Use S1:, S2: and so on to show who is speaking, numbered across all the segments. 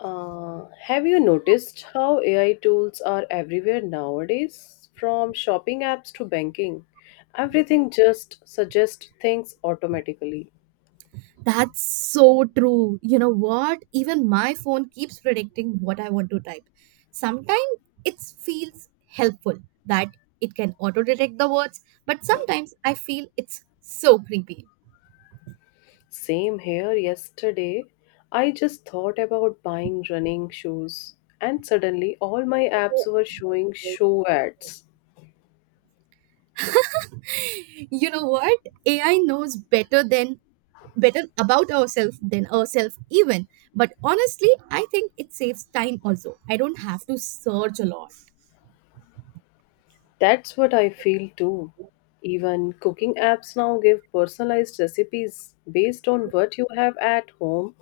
S1: Have you noticed how AI tools are everywhere nowadays? From shopping apps to banking, everything just suggests things automatically.
S2: That's so true. You know what? Even my phone keeps predicting what I want to type. Sometimes it feels helpful that it can auto detect the words, but sometimes I feel it's so creepy.
S1: Same here yesterday. I just thought about buying running shoes, and suddenly all my apps were showing show ads.
S2: You know what? AI knows better about ourselves than ourselves even. But honestly, I think it saves time also. I don't have to search a lot.
S1: That's what I feel too. Even cooking apps now give personalized recipes based on what you have at home.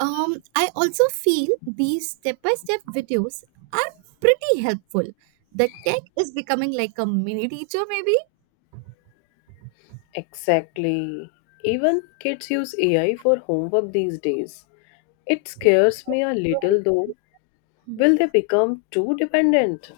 S2: I also feel these step by step videos are pretty helpful. The tech is becoming like a mini teacher, maybe.
S1: Exactly. Even kids use AI for homework these days. It scares me a little though. Will they become too dependent?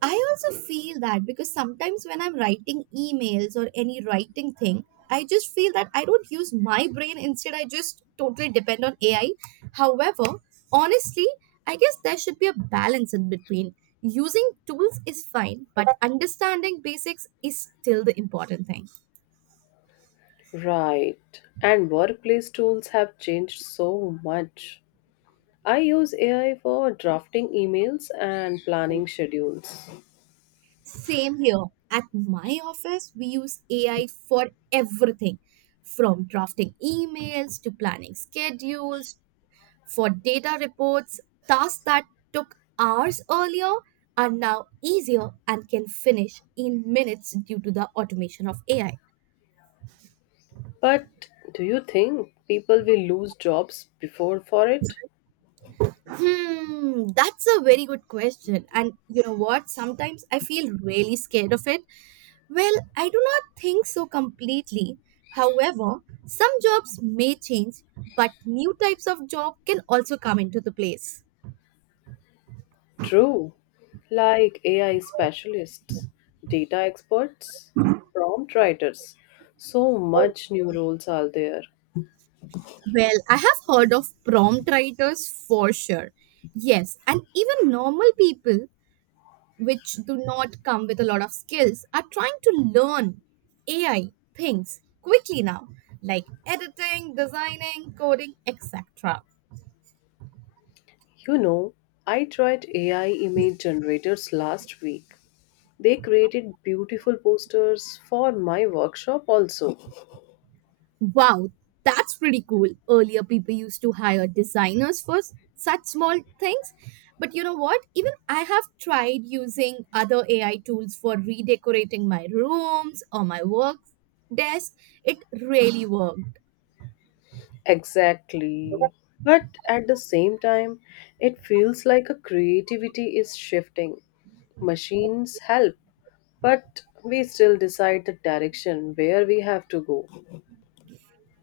S2: I also feel that because sometimes when I'm writing emails or any writing thing, I just feel that I don't use my brain. Instead, I just totally depend on AI. However, honestly, I guess there should be a balance in between. Using tools is fine, but understanding basics is still the important thing.
S1: Right. And workplace tools have changed so much. I use AI for drafting emails and planning schedules.
S2: Same here. At my office, we use AI for everything from drafting emails to planning schedules, for data reports. Tasks that took hours earlier are now easier and can finish in minutes due to the automation of AI.
S1: But do you think people will lose jobs before for it?
S2: That's a very good question. And you know what? Sometimes I feel really scared of it. Well, I do not think so completely. However, some jobs may change, but new types of job can also come into the place.
S1: True, like AI specialists, data experts, prompt writers. So much new roles are there.
S2: Well, I have heard of prompt writers for sure. Yes, and even normal people which do not come with a lot of skills, are trying to learn AI things quickly now, like editing, designing, coding, etc.
S1: You know, I tried AI image generators last week. They created beautiful posters for my workshop also.
S2: Wow, that's pretty cool. Earlier, people used to hire designers for such small things. But you know what? Even I have tried using other AI tools for redecorating my rooms or my work desk. It really worked.
S1: Exactly. But at the same time, it feels like a creativity is shifting. Machines help, but we still decide the direction where we have to go.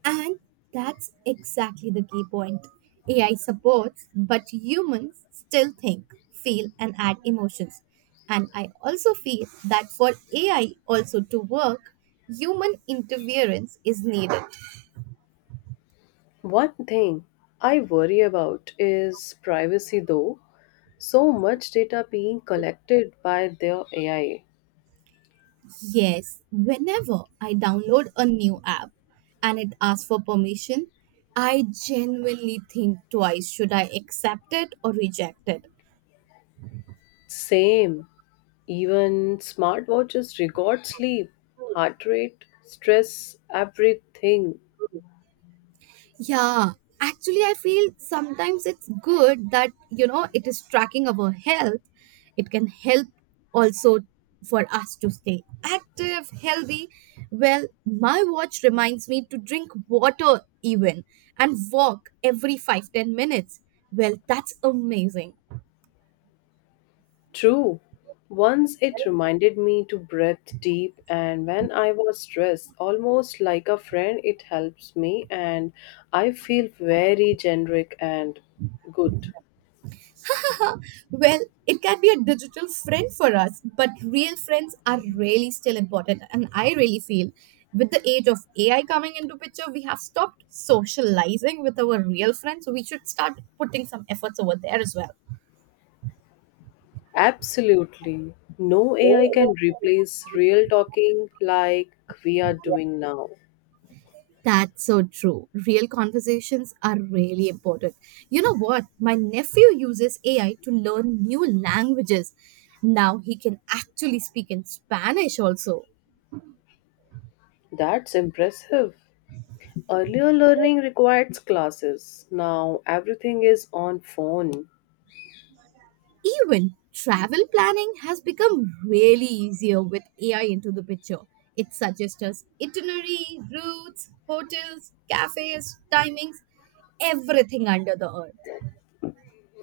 S2: And that's exactly the key point. AI supports, but humans still think, feel, and add emotions. And I also feel that for AI also to work, human interference is needed.
S1: One thing I worry about is privacy though. So much data being collected by their AI.
S2: Yes, whenever I download a new app and it asks for permission, I genuinely think twice should I accept it or reject it?
S1: Same. Even smartwatches record sleep, heart rate, stress, everything.
S2: Yeah, actually, I feel sometimes it's good that, you know, it is tracking our health. It can help also for us to stay active, healthy. Well, my watch reminds me to drink water even and walk every 5-10 minutes. Well, that's amazing.
S1: True. Once it reminded me to breathe deep, and when I was stressed, almost like a friend, it helps me, and I feel very generic and good.
S2: Well, it can be a digital friend for us, but real friends are really still important. And I really feel with the age of AI coming into picture, we have stopped socializing with our real friends. So we should start putting some efforts over there as well.
S1: Absolutely. No AI can replace real talking like we are doing now.
S2: That's so true. Real conversations are really important. You know what? My nephew uses AI to learn new languages. Now he can actually speak in Spanish also.
S1: That's impressive. Earlier learning required classes. Now everything is on phone.
S2: Even travel planning has become really easier with AI into the picture. It suggests us itinerary, routes, hotels, cafes, timings, everything under the earth.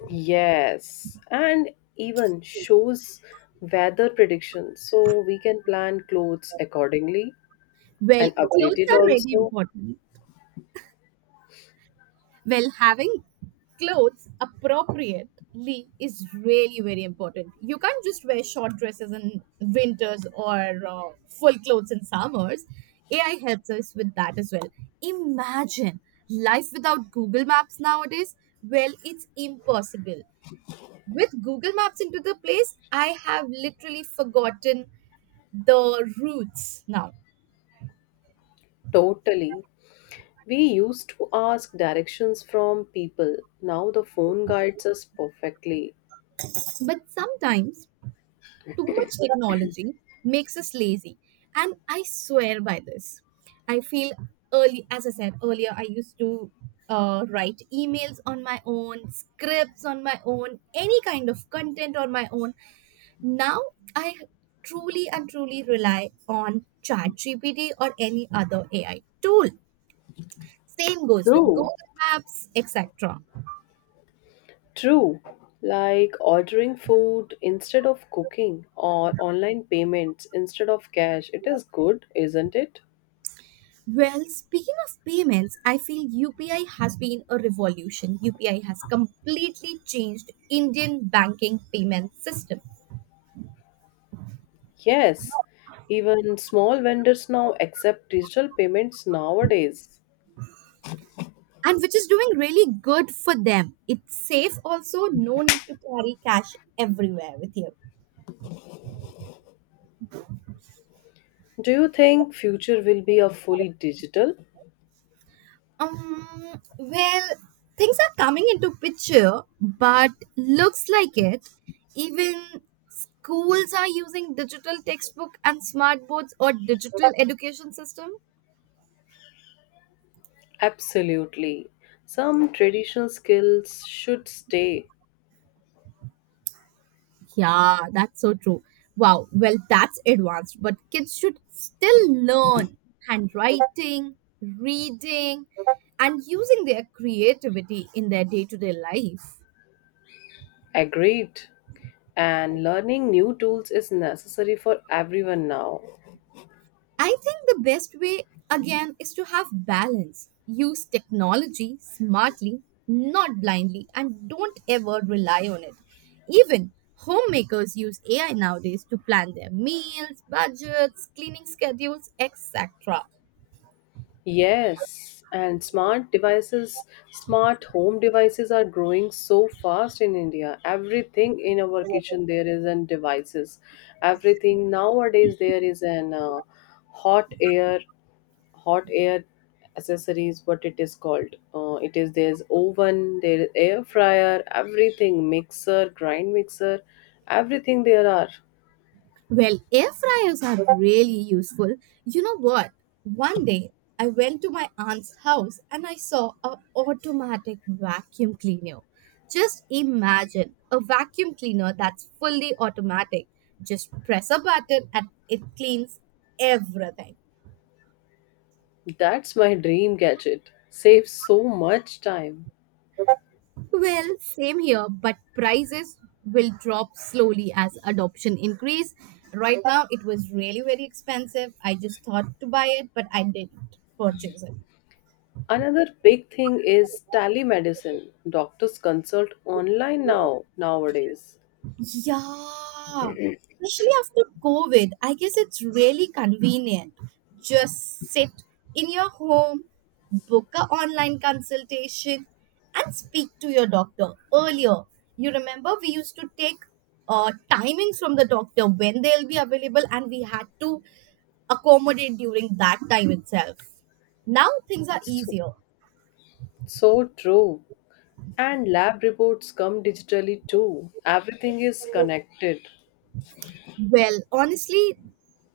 S1: Yes, and even shows weather predictions so we can plan clothes accordingly
S2: Well,
S1: and update
S2: clothes
S1: it
S2: are really
S1: also.
S2: important. Well, having clothes appropriately is really very important. You can't just wear short dresses in winters or uh, full clothes in summers. AI helps us with that as well. Imagine life without Google Maps nowadays. Well, it's impossible. With Google Maps into the place, I have literally forgotten the routes now.
S1: Totally. We used to ask directions from people. Now the phone guides us perfectly.
S2: But sometimes too much technology makes us lazy. And I swear by this. I feel early, as I said earlier, I used to write emails on my own, scripts on my own, any kind of content on my own. Now I truly and truly rely on ChatGPT or any other AI tool. Same goes with
S1: True.
S2: Google Maps, etc.
S1: True, like ordering food instead of cooking or online payments instead of cash. It is good, isn't it?
S2: Well, speaking of payments, I feel UPI has been a revolution. UPI has completely changed Indian banking payment system
S1: Yes, even small vendors now accept digital payments nowadays.
S2: and which is doing really good for them. It's safe also, no need to carry cash everywhere with you.
S1: Do you think future will be a fully digital?
S2: Well, things are coming into picture, but looks like it. Even schools are using digital textbook and smart boards or digital education system.
S1: Absolutely. Some traditional skills should stay.
S2: Yeah, that's so true. Wow, well, that's advanced, but kids should still learn handwriting, reading, and using their creativity in their day to day life.
S1: Agreed. And learning new tools is necessary for everyone now.
S2: I think the best way, again, is to have balance. Use technology smartly, not blindly, and don't ever rely on it. Even homemakers use AI nowadays to plan their meals, budgets, cleaning schedules, etc.
S1: Yes, and smart devices, smart home devices are growing so fast in India. Everything in our kitchen there is an devices. Everything nowadays there is an hot air, hot air accessories. What it is called? It is there's oven, there is air fryer, everything mixer, grind mixer, everything there are.
S2: Well, air fryers are really useful. You know what? One day I went to my aunt's house and I saw a automatic vacuum cleaner. Just imagine a vacuum cleaner that's fully automatic. Just press a button and it cleans everything.
S1: That's my dream gadget. Saves so much time.
S2: Well, same here, but prices will drop slowly as adoption increase. Right now it was really very expensive. I just thought to buy it, but I didn't purchase it.
S1: Another big thing is telemedicine. Doctors consult online now nowadays.
S2: Yeah, especially after COVID, I guess it's really convenient. Just sit in your home, book a online consultation, and speak to your doctor earlier. You remember we used to take timings from the doctor when they'll be available, and we had to accommodate during that time itself. Now things are
S1: So,
S2: easier.
S1: so true. And lab reports come digitally too. Everything is connected.
S2: Well, honestly,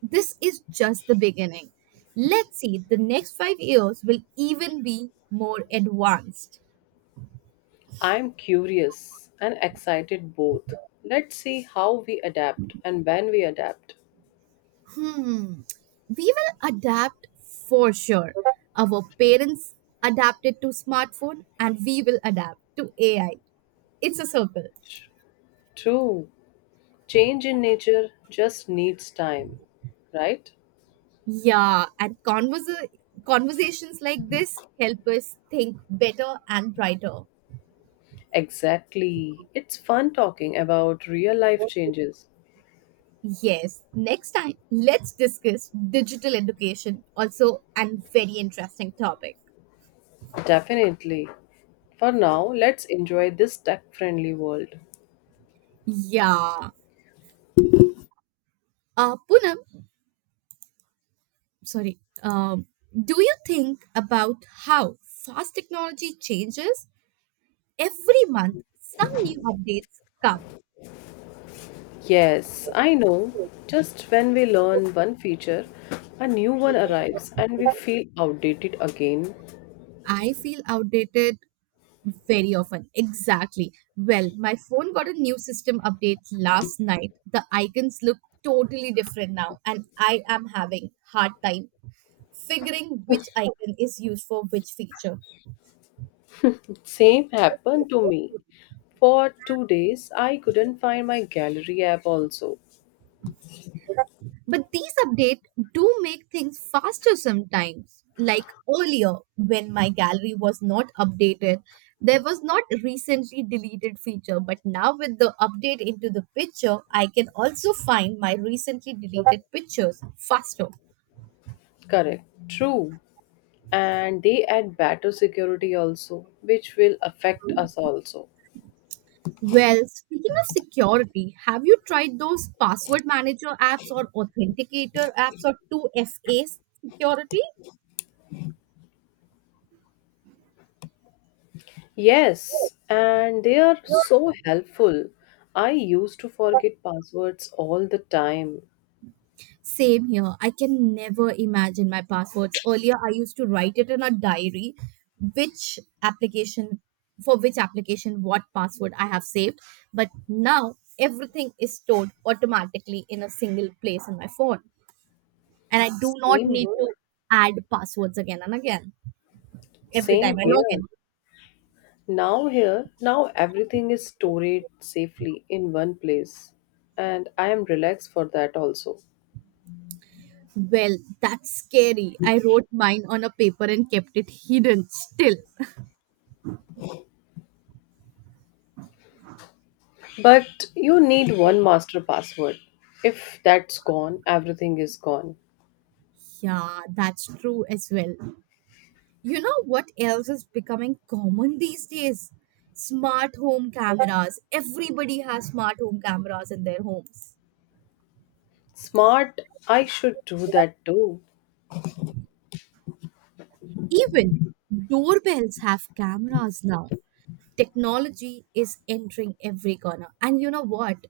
S2: this is just the beginning. Let's see, the next 5 years will even be more advanced.
S1: I'm curious and excited both. Let's see how we adapt and when we adapt.
S2: Hmm, we will adapt for sure. Our parents adapted to smartphone and we will adapt to AI. It's a circle.
S1: True. Change in nature just needs time, right?
S2: Yeah, and conversations like this help us think better and brighter.
S1: Exactly. It's fun talking about real life changes.
S2: Yes, next time let's discuss digital education, also an very interesting topic.
S1: Definitely. For now, let's enjoy this tech friendly world.
S2: Yeah. Poonam, sorry. Do you think about how fast technology changes? Every month, some new updates come.
S1: Yes, I know. Just when we learn one feature, a new one arrives and we feel outdated again.
S2: I feel outdated very often. Exactly. Well, my phone got a new system update last night. The icons look totally different now, and I am having hard time figuring which icon is used for which feature.
S1: Same happened to me. For two days, I couldn't find my gallery app also.
S2: But these updates do make things faster sometimes. Like earlier, when my gallery was not updated, there was not recently deleted feature. But now, with the update into the picture, I can also find my recently deleted pictures faster.
S1: Correct. True. And they add better security also, which will affect us also.
S2: Well, speaking of security, have you tried those password manager apps or authenticator apps or 2FA security?
S1: Yes, and they are so helpful. I used to forget passwords all the time.
S2: Same here. I can never imagine my passwords. Earlier, I used to write it in a diary, which application, for which application, what password I have saved. But now everything is stored automatically in a single place in my phone. And I do not
S1: Same
S2: need
S1: here.
S2: to add passwords again and again every
S1: Same
S2: time I log
S1: here.
S2: in.
S1: Now here, now everything is stored safely in one place. And I am relaxed for that also.
S2: Well, that's scary. I wrote mine on a paper and kept it hidden still.
S1: But you need one master password. If that's gone, everything is gone.
S2: Yeah, that's true as well. You know what else is becoming common these days? Smart home cameras. Everybody has smart home cameras in their homes.
S1: Smart, I should do that too.
S2: Even doorbells have cameras now. Technology is entering every corner. And you know what?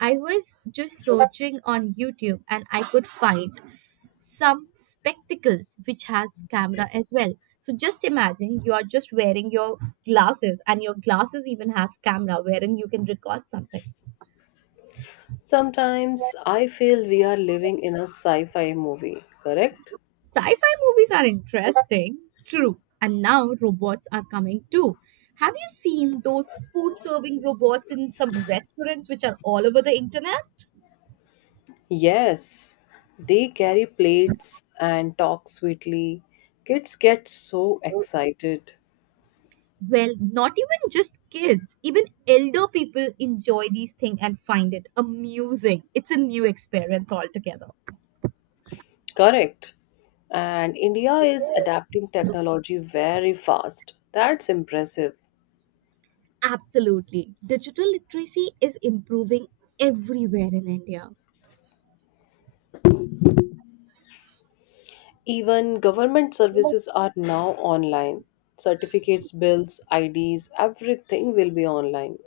S2: I was just searching on YouTube and I could find some spectacles which has camera as well. So just imagine you are just wearing your glasses and your glasses even have camera wherein you can record something.
S1: Sometimes I feel we are living in a sci fi movie, correct?
S2: Sci fi movies are interesting, true. And now robots are coming too. Have you seen those food serving robots in some restaurants which are all over the internet?
S1: Yes, they carry plates and talk sweetly. Kids get so excited.
S2: Well, not even just kids, even elder people enjoy these things and find it amusing. It's a new experience altogether.
S1: Correct. And India is adapting technology very fast. That's impressive.
S2: Absolutely. Digital literacy is improving everywhere in India.
S1: Even government services are now online. Certificates, bills, IDs, everything will be online.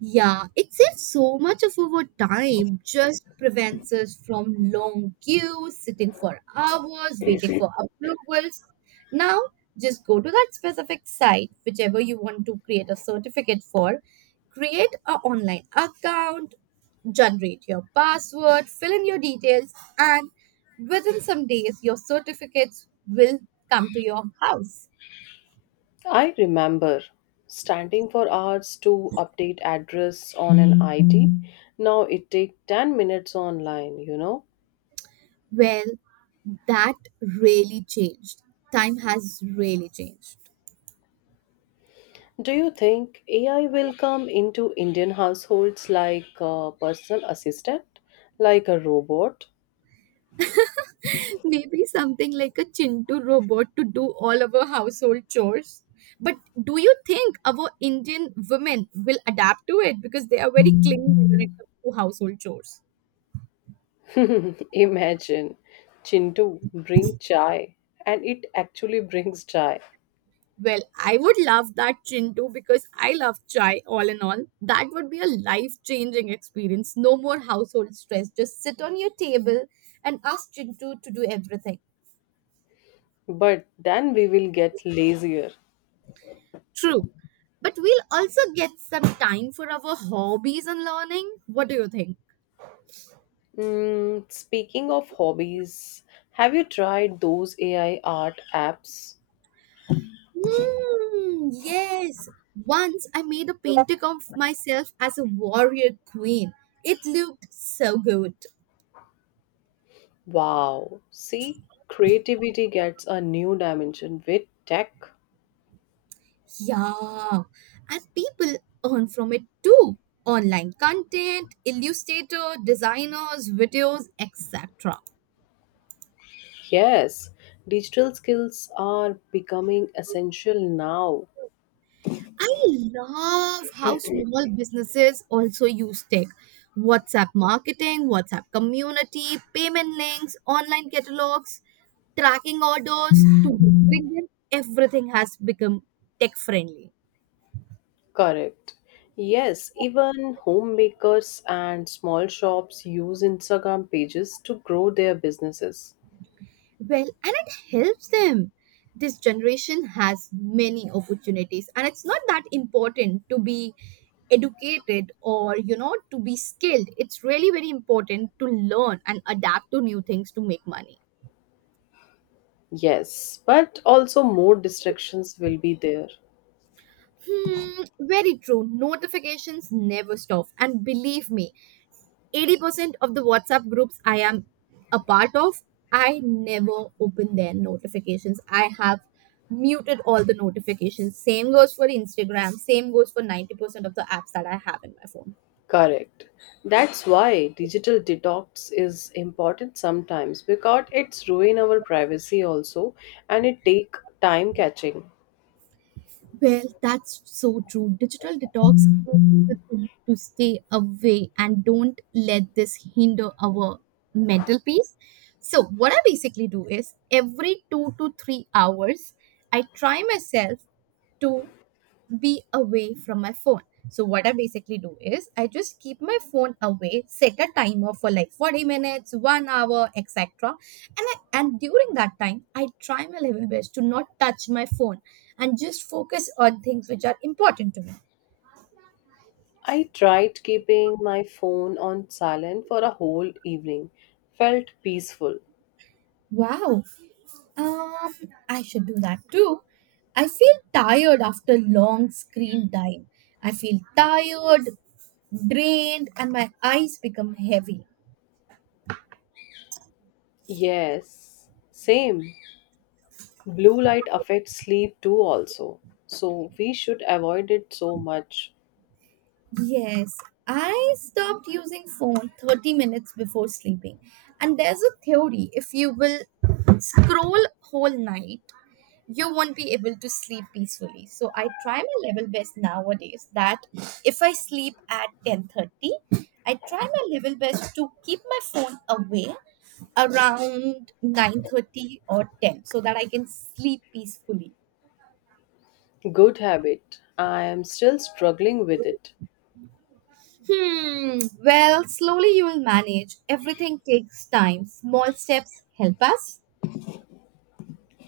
S2: Yeah, it saves so much of our time, just prevents us from long queues, sitting for hours, waiting for approvals. Now, just go to that specific site, whichever you want to create a certificate for, create an online account, generate your password, fill in your details, and within some days, your certificates will come to your house.
S1: I remember standing for hours to update address on an ID. Now it takes 10 minutes online, you know.
S2: Well, that really changed. Time has really changed.
S1: Do you think AI will come into Indian households like a personal assistant, like a robot?
S2: Maybe something like a Chintu robot to do all of our household chores. But do you think our Indian women will adapt to it because they are very clingy when it comes to household chores?
S1: Imagine Chintu bring chai and it actually brings chai.
S2: Well, I would love that Chintu because I love chai all in all. That would be a life changing experience. No more household stress. Just sit on your table and ask Chintu to do everything.
S1: But then we will get lazier.
S2: True. But we'll also get some time for our hobbies and learning. What do you think?
S1: Mm, speaking of hobbies, have you tried those AI art apps?
S2: Hmm, yes. Once I made a painting of myself as a warrior queen. It looked so good.
S1: Wow, see, creativity gets a new dimension with tech.
S2: Yeah. And people earn from it too. Online content, illustrator, designers, videos, etc.
S1: Yes, digital skills are becoming essential now.
S2: I love how small businesses also use tech. WhatsApp marketing, WhatsApp community, payment links, online catalogs, tracking orders to delivering them. Everything has become tech friendly.
S1: Correct. Yes, even homemakers and small shops use Instagram pages to grow their businesses.
S2: Well, and it helps them. This generation has many opportunities, and it's not that important to be educated or you know to be skilled it's really very important to learn and adapt to new things to make money.
S1: Yes, but also more distractions will be there.
S2: Very true. Notifications never stop. And believe me, 80% of the WhatsApp groups I am a part of, I never open their notifications. I have muted all the notifications. Same goes for Instagram. Same goes for 90% of the apps that I have in my phone.
S1: Correct. That's why digital detox is important sometimes because it's ruin our privacy also and it take time catching.
S2: Well, that's so true. Digital detox is the thing to stay away and don't let this hinder our mental peace. So, what I basically do is every 2 to 3 hours, I try myself to be away from my phone. So what I basically do is I just keep my phone away, set a timer for like 40 minutes, 1 hour, etc. And during that time, I try my level best to not touch my phone and just focus on things which are important to me.
S1: I tried keeping my phone on silent for a whole evening. Felt peaceful.
S2: Wow. Um I should do that too. I feel tired after long screen time. I feel tired, drained, and my eyes become heavy.
S1: Yes, same. Blue light affects sleep too, also. So we should avoid it so much.
S2: Yes, I stopped using phone 30 minutes before sleeping. And there's a theory if you will scroll whole night, you won't be able to sleep peacefully. So I try my level best nowadays that if I sleep at 10:30, I try my level best to keep my phone away around 9:30 or 10 so that I can sleep peacefully.
S1: Good habit. I am still struggling with it.
S2: Hmm, well, slowly you will manage. Everything takes time. Small steps help us.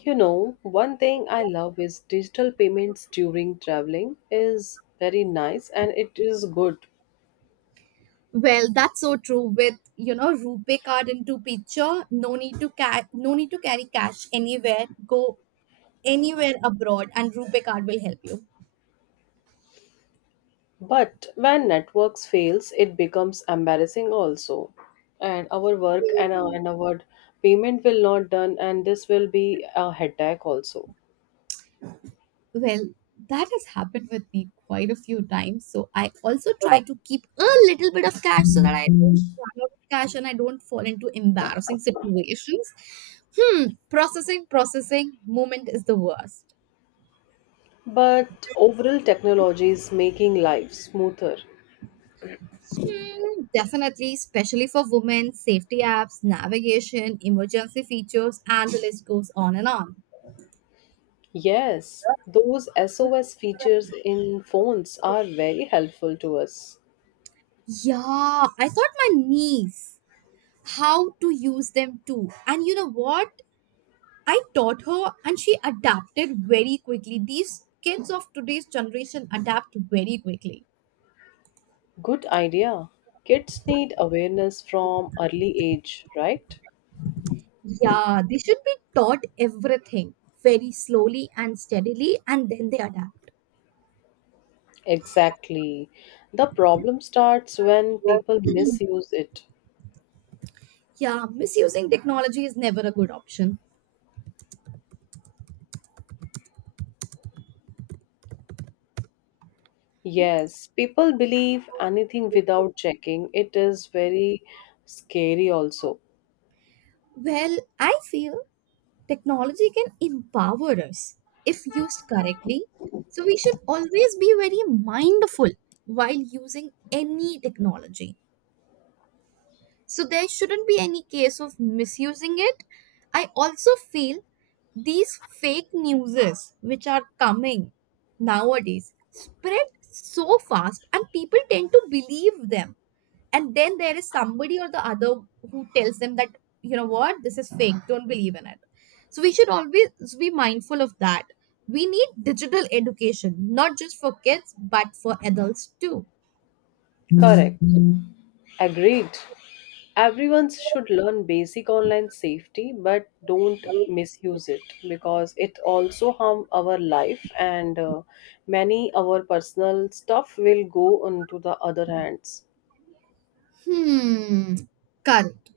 S1: You know, one thing I love is digital payments during traveling is very nice and it is good.
S2: Well, that's so true with, rupee card into picture. No need to carry cash anywhere. Go anywhere abroad and rupee card will help you.
S1: But when networks fails, it becomes embarrassing also. And our work and our payment will not done and this will be a headache also.
S2: Well, that has happened with me quite a few times. So I also try, right, to keep a little bit of cash so that I don't run out of cash and I don't fall into embarrassing situations. Hmm, processing moment is the worst.
S1: But overall technology is making life smoother.
S2: Hmm, definitely, especially for women, safety apps, navigation, emergency features, and the list goes on and on.
S1: Yes, those SOS features in phones are very helpful to us.
S2: Yeah, I thought my niece how to use them too. And you know what? I taught her and she adapted very quickly. These kids of today's generation adapt very quickly.
S1: Good idea. Kids need awareness from early age, right?
S2: Yeah, they should be taught everything very slowly and steadily and then they adapt.
S1: Exactly. The problem starts when people misuse it.
S2: Yeah, misusing technology is never a good option.
S1: Yes, people believe anything without checking. It is very scary, also.
S2: Well, I feel technology can empower us if used correctly. So we should always be very mindful while using any technology. So there shouldn't be any case of misusing it. I also feel these fake newses which are coming nowadays spread so fast and people tend to believe them. And then there is somebody or the other who tells them that, you know what, this is fake, don't believe in it. So we should always be mindful of that. We need digital education, not just for kids, but for adults too.
S1: Correct. Agreed. Everyone should learn basic online safety, but don't misuse it because it also harm our life and many our personal stuff will go onto the other hands.
S2: Hmm, correct.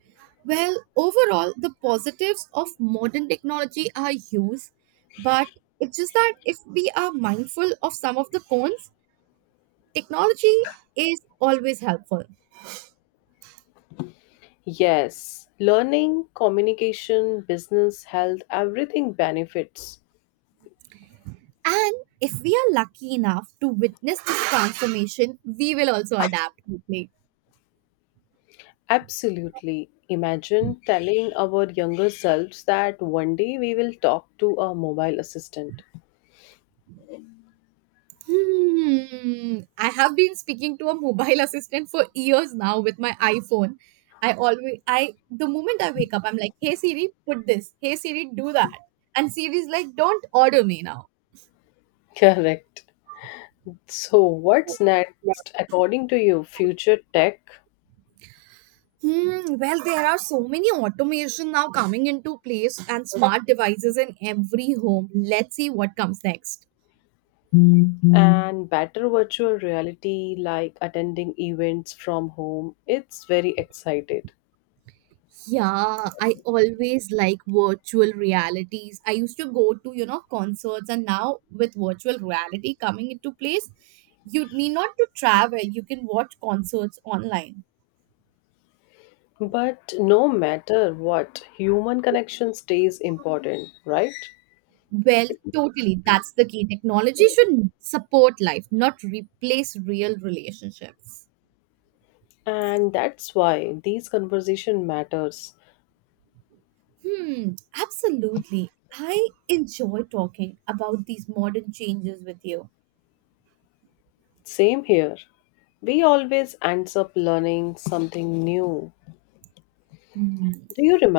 S2: Well, overall, the positives of modern technology are huge, but it's just that if we are mindful of some of the cons, technology is always helpful.
S1: Yes, learning, communication, business, health, everything benefits.
S2: And if we are lucky enough to witness this transformation, we will also adapt quickly.
S1: Absolutely. Imagine telling our younger selves that one day we will talk to a mobile assistant.
S2: Hmm. I have been speaking to a mobile assistant for years now with my iPhone. The moment I wake up, I'm like, hey Siri, put this. Hey Siri, do that. And Siri's like, don't order me now.
S1: Correct. So, what's next according to you? Future tech
S2: Hmm. Well, there are so many automation now coming into place and smart devices in every home. Let's see what comes next.
S1: and better virtual reality, like attending events from home. It's very excited.
S2: Yeah, I always like virtual realities. I used to go to, concerts and now with virtual reality coming into place, you need not to travel. You can watch concerts online.
S1: But no matter what, human connection stays important, right?
S2: Well, totally. That's the key. Technology should support life, not replace real relationships.
S1: And that's why these conversation matters.
S2: Hmm, absolutely. I enjoy talking about these modern changes with you.
S1: Same here. We always ends up learning something new.
S2: Hmm.
S1: Do you remember?